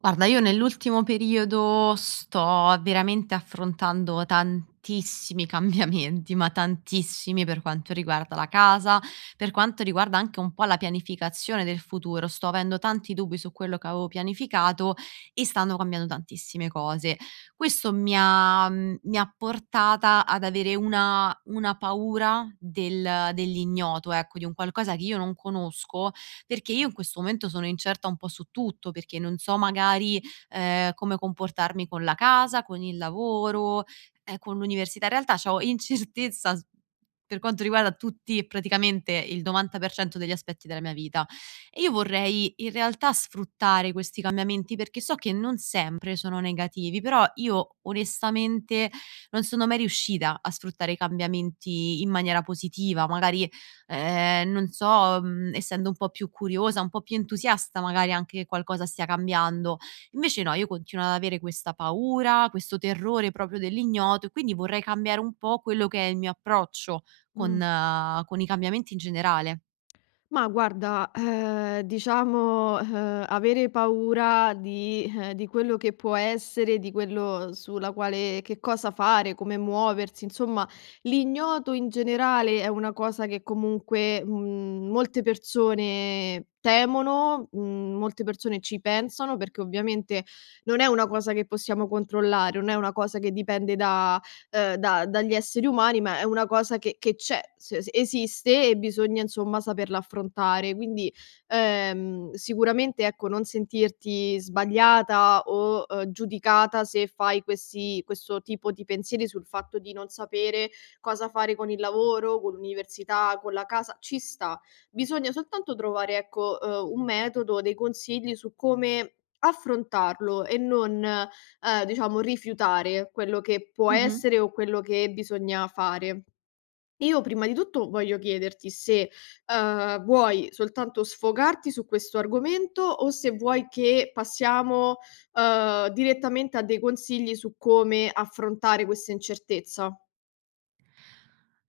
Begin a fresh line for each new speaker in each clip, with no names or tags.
Guarda, io nell'ultimo periodo sto veramente affrontando tantissimi cambiamenti, ma tantissimi per quanto riguarda la casa, per quanto riguarda anche un po' la pianificazione del futuro. Sto avendo tanti dubbi su quello che avevo pianificato e stanno cambiando tantissime cose. Questo mi ha, mi ha portata ad avere una paura del dell'ignoto, ecco, di un qualcosa che io non conosco, perché io in questo momento sono incerta un po' su tutto, perché non so magari, come comportarmi con la casa, con il lavoro, con l'università. In realtà c'ho incertezza s per quanto riguarda tutti, praticamente il 90% degli aspetti della mia vita. E io vorrei in realtà sfruttare questi cambiamenti, perché so che non sempre sono negativi, però io onestamente non sono mai riuscita a sfruttare i cambiamenti in maniera positiva. Magari, non so, essendo un po' più curiosa, un po' più entusiasta magari anche che qualcosa stia cambiando. Invece no, io continuo ad avere questa paura, questo terrore proprio dell'ignoto, e quindi vorrei cambiare un po' quello che è il mio approccio
Mh.
con i cambiamenti in generale.
Ma guarda, diciamo, avere paura di quello che può essere, di quello sulla quale che cosa fare, come muoversi, insomma, l'ignoto in generale è una cosa che comunque, mhmm, molte persone temono, mhmm, molte persone ci pensano, perché ovviamente non è una cosa che possiamo controllare, non è una cosa che dipende da dagli esseri umani, ma è una cosa che c'è, se s esiste e bisogna insomma saperla affrontare. Quindi, sicuramente ecco, non sentirti sbagliata o, giudicata se fai questi questo tipo di pensieri sul fatto di non sapere cosa fare con il lavoro, con l'università, con la casa, ci sta. Bisogna soltanto trovare ecco, un metodo, dei consigli su come affrontarlo e non. Diciamo rifiutare quello che può
Mh-mh.
essere o quello che bisogna fare. Io prima di tutto voglio chiederti se, vuoi soltanto sfogarti su questo argomento o se vuoi che passiamo, direttamente a dei consigli su come affrontare questa incertezza.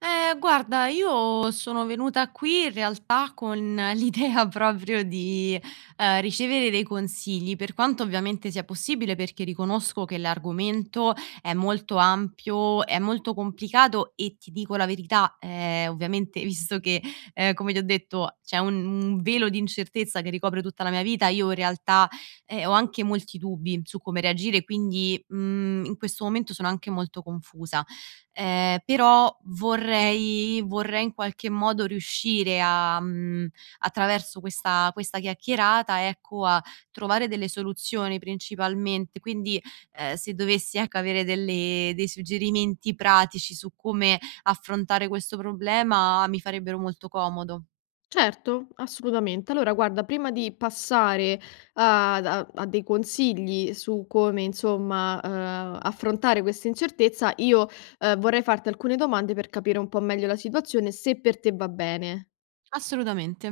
Guarda, io sono venuta qui in realtà con l'idea proprio di, ricevere dei consigli, per quanto ovviamente sia possibile, perché riconosco che l'argomento è molto ampio, è molto complicato, e ti dico la verità, ovviamente visto che, come ti ho detto, c'è un velo di incertezza che ricopre tutta la mia vita. Io in realtà, ho anche molti dubbi su come reagire, quindi, in questo momento sono anche molto confusa. Però vorrei in qualche modo riuscire a, attraverso questa chiacchierata, ecco, a trovare delle soluzioni principalmente. Quindi, se dovessi, ecco, avere delle dei suggerimenti pratici su come affrontare questo problema, mi farebbero molto comodo.
Certo, assolutamente. Allora guarda, prima di passare a dei consigli su come, insomma, affrontare questa incertezza, io, vorrei farti alcune domande per capire un po' meglio la situazione, se per te va bene.
Assolutamente.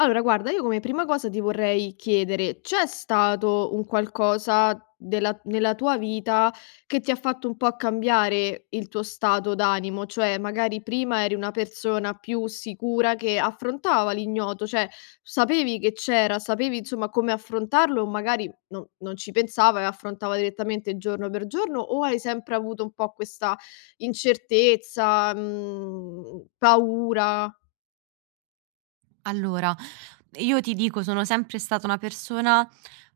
Allora guarda, io come prima cosa ti vorrei chiedere: c'è stato un qualcosa della nella tua vita che ti ha fatto un po' cambiare il tuo stato d'animo? Cioè magari prima eri una persona più sicura che affrontava l'ignoto, cioè sapevi che c'era, sapevi insomma come affrontarlo o magari non ci pensava e affrontava direttamente giorno per giorno, o hai sempre avuto un po' questa incertezza, mhmm, paura?
Allora, io ti dico, sono sempre stata una persona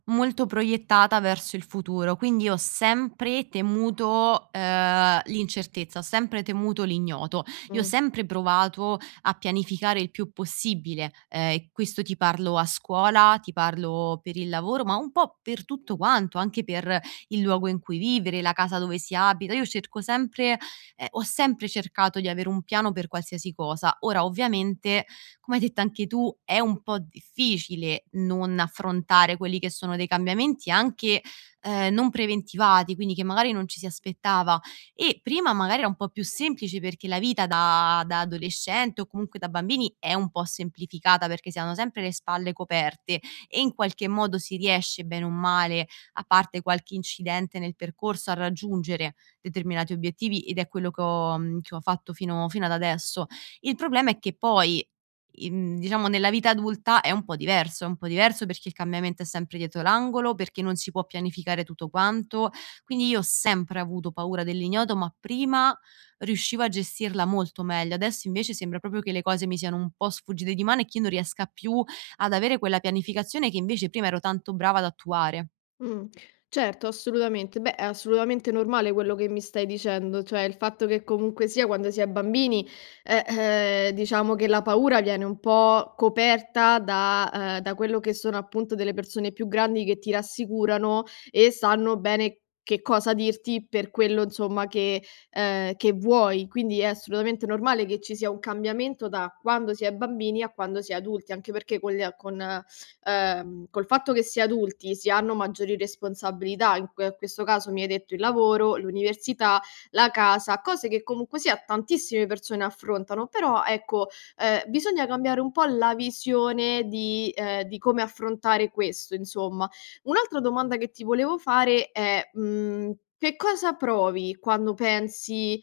molto proiettata verso il futuro, quindi ho sempre temuto, l'incertezza, ho sempre temuto l'ignoto. Io ho
Mh.
sempre provato a pianificare il più possibile, e questo ti parlo a scuola, ti parlo per il lavoro, ma un po' per tutto quanto, anche per il luogo in cui vivere, la casa dove si abita. Io cerco sempre, ho sempre cercato di avere un piano per qualsiasi cosa. Ora ovviamente, come hai detto anche tu, è un po' difficile non affrontare quelli che sono dei cambiamenti anche, non preventivati, quindi che magari non ci si aspettava. E prima magari era un po' più semplice perché la vita da adolescente o comunque da bambini è un po' semplificata, perché si hanno sempre le spalle coperte e in qualche modo si riesce bene o male, a parte qualche incidente nel percorso, a raggiungere determinati obiettivi, ed è quello che ho, che ho fatto fino ad adesso. Il problema è che poi, diciamo nella vita adulta è un po' diverso, è un po' diverso perché il cambiamento è sempre dietro l'angolo, perché non si può pianificare tutto quanto. Quindi io ho sempre avuto paura dell'ignoto, ma prima riuscivo a gestirla molto meglio. Adesso invece sembra proprio che le cose mi siano un po' sfuggite di mano e che io non riesca più ad avere quella pianificazione che invece prima ero tanto brava ad attuare.
Mh. Certo, assolutamente. Beh, è assolutamente normale quello che mi stai dicendo, cioè il fatto che comunque sia quando si è bambini, diciamo che la paura viene un po' coperta da, da quello che sono appunto delle persone più grandi che ti rassicurano e sanno bene che cosa dirti per quello insomma che vuoi. Quindi è assolutamente normale che ci sia un cambiamento da quando si è bambini a quando si è adulti, anche perché con gli a con col fatto che si è adulti si hanno maggiori responsabilità, in questo caso mi hai detto il lavoro, l'università, la casa, cose che comunque sia tantissime persone affrontano, però ecco, bisogna cambiare un po' la visione di come affrontare questo insomma. Un'altra domanda che ti volevo fare è, mhmm, che cosa provi quando pensi,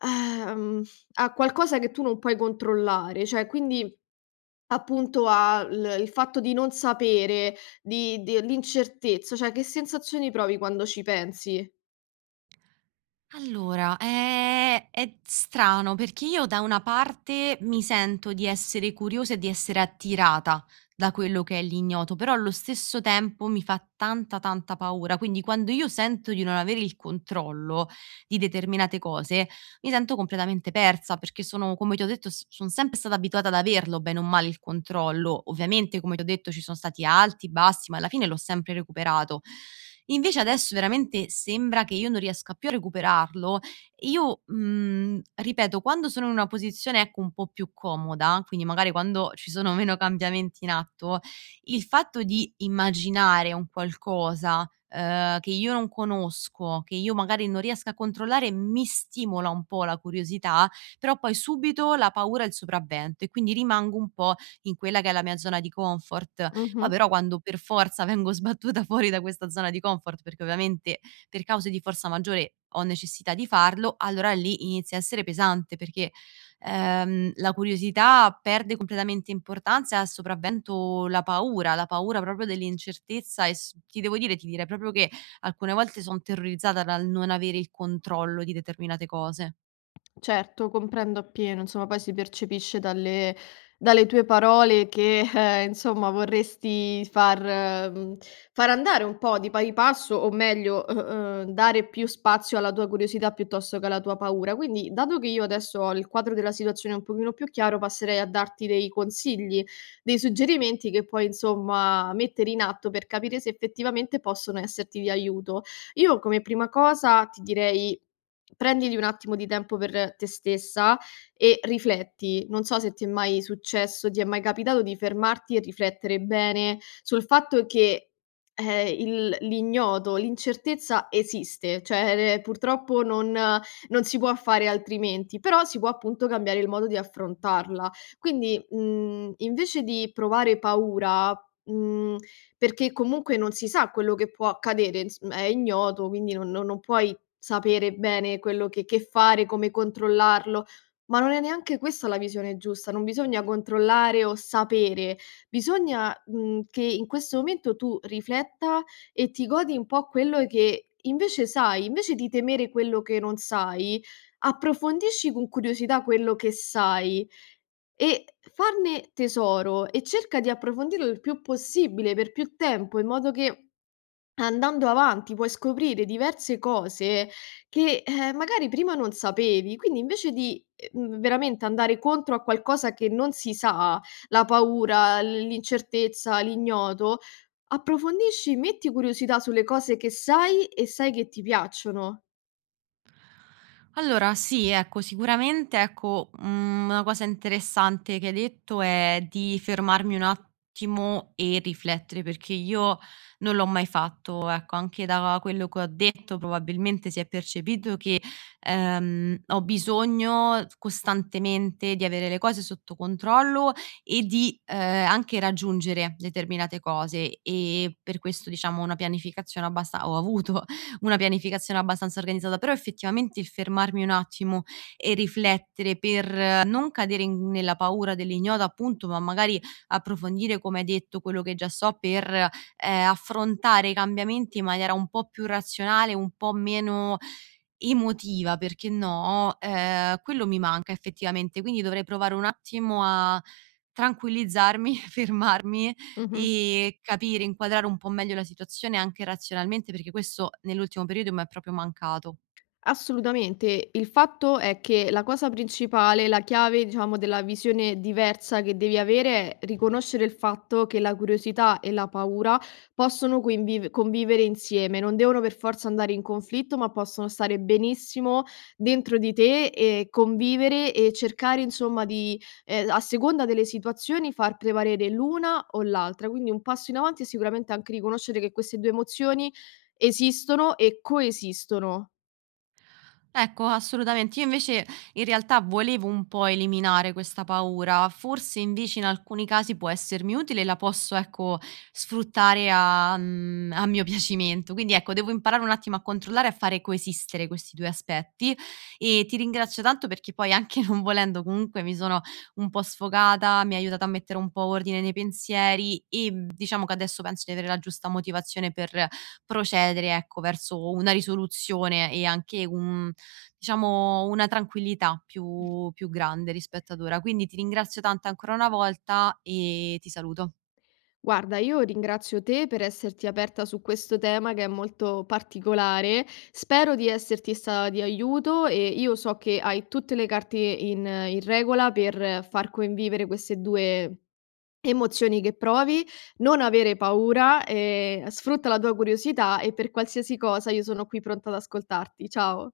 ehm, a qualcosa che tu non puoi controllare? Cioè quindi appunto al il fatto di non sapere, di l'incertezza, cioè che sensazioni provi quando ci pensi?
Allora, è strano, perché io da una parte mi sento di essere curiosa e di essere attirata da quello che è l'ignoto, però allo stesso tempo mi fa tanta paura, quindi quando io sento di non avere il controllo di determinate cose, mi sento completamente persa, perché sono, come ti ho detto, s son sempre stata abituata ad averlo bene o male il controllo. Ovviamente, come ti ho detto, ci sono stati alti, bassi, ma alla fine l'ho sempre recuperato. Invece adesso veramente sembra che io non riesca più a recuperarlo, e io, ripeto, quando sono in una posizione, ecco, un po' più comoda, quindi magari quando ci sono meno cambiamenti in atto, il fatto di immaginare un qualcosa, che io non conosco, che io magari non riesco a controllare, mi stimola un po' la curiosità, però poi subito la paura ha il sopravvento e quindi rimango un po' in quella che è la mia zona di comfort. Poi
Mh-mh.
però quando per forza vengo sbattuta fuori da questa zona di comfort, perché ovviamente per cause di forza maggiore ho necessità di farlo, allora lì inizia a essere pesante, perché la curiosità perde completamente importanza e ha sopravvento la paura proprio dell'incertezza, e s ti devo dire ti direi proprio che alcune volte son terrorizzata dal non avere il controllo di determinate cose.
Certo, comprendo appieno, insomma, poi si percepisce dalle tue parole che, insomma, vorresti far mhmm, far andare un po' di pari passo o meglio, dare più spazio alla tua curiosità piuttosto che alla tua paura. Quindi, dato che io adesso ho il quadro della situazione un pochino più chiaro, passerei a darti dei consigli, dei suggerimenti che puoi, insomma, mettere in atto per capire se effettivamente possono esserti di aiuto. Io come prima cosa ti direi: prenditi un attimo di tempo per te stessa e rifletti. Non so se ti è mai successo, ti è mai capitato di fermarti e riflettere bene sul fatto che, il l'ignoto, l'incertezza esiste, cioè, purtroppo non si può fare altrimenti, però si può appunto cambiare il modo di affrontarla. Quindi, mhmm, invece di provare paura, mhmm, perché comunque non si sa quello che può accadere, ins è ignoto, quindi non puoi sapere bene quello che fare, come controllarlo, ma non è neanche questa la visione giusta, non bisogna controllare o sapere, bisogna, mhmm, che in questo momento tu rifletta e ti godi un po' quello che invece sai. Invece di temere quello che non sai, approfondisci con curiosità quello che sai e farne tesoro e cerca di approfondirlo il più possibile, per più tempo, in modo che andando avanti puoi scoprire diverse cose che, magari prima non sapevi, quindi invece di, veramente andare contro a qualcosa che non si sa, la paura, l'incertezza, l'ignoto, approfondisci, metti curiosità sulle cose che sai e sai che ti piacciono.
Allora sì, ecco, sicuramente, ecco, una cosa interessante che hai detto è di fermarmi un attimo e riflettere, perché io non l'ho mai fatto. Ecco, anche da quello che ho detto probabilmente si è percepito che, ho bisogno costantemente di avere le cose sotto controllo e di, anche raggiungere determinate cose, e per questo, diciamo, una pianificazione abbastanza organizzata, però effettivamente il fermarmi un attimo e riflettere per, non cadere in nella paura dell'ignoto appunto, ma magari approfondire, come hai detto, quello che già so per, affrontare i cambiamenti in maniera un po' più razionale, un po' meno emotiva, perché no, quello mi manca effettivamente. Quindi dovrei provare un attimo a tranquillizzarmi, fermarmi
Mh-mh.
e capire, inquadrare un po' meglio la situazione anche razionalmente, perché questo nell'ultimo periodo mi è proprio mancato.
Assolutamente. Il fatto è che la cosa principale, la chiave, diciamo, della visione diversa che devi avere è riconoscere il fatto che la curiosità e la paura possono convivere insieme, non devono per forza andare in conflitto, ma possono stare benissimo dentro di te e convivere e cercare, insomma, di, a seconda delle situazioni, far prevalere l'una o l'altra. Quindi un passo in avanti è sicuramente anche riconoscere che queste due emozioni esistono e coesistono.
Ecco, assolutamente. Io invece in realtà volevo un po' eliminare questa paura, forse invece in alcuni casi può essermi utile e la posso, ecco, sfruttare a, a mio piacimento. Quindi ecco, devo imparare un attimo a controllare e a fare coesistere questi due aspetti, e ti ringrazio tanto perché poi anche non volendo comunque mi sono un po' sfogata, mi hai aiutato a mettere un po' ordine nei pensieri e, diciamo che adesso penso di avere la giusta motivazione per procedere, ecco, verso una risoluzione e anche un, diciamo, una tranquillità più grande rispetto ad ora. Quindi ti ringrazio tanto ancora una volta e ti saluto.
Guarda, io ringrazio te per esserti aperta su questo tema che è molto particolare. Spero di esserti stata di aiuto e io so che hai tutte le carte in regola per far convivere queste due emozioni che provi, non avere paura, sfrutta la tua curiosità e per qualsiasi cosa io sono qui pronta ad ascoltarti. Ciao.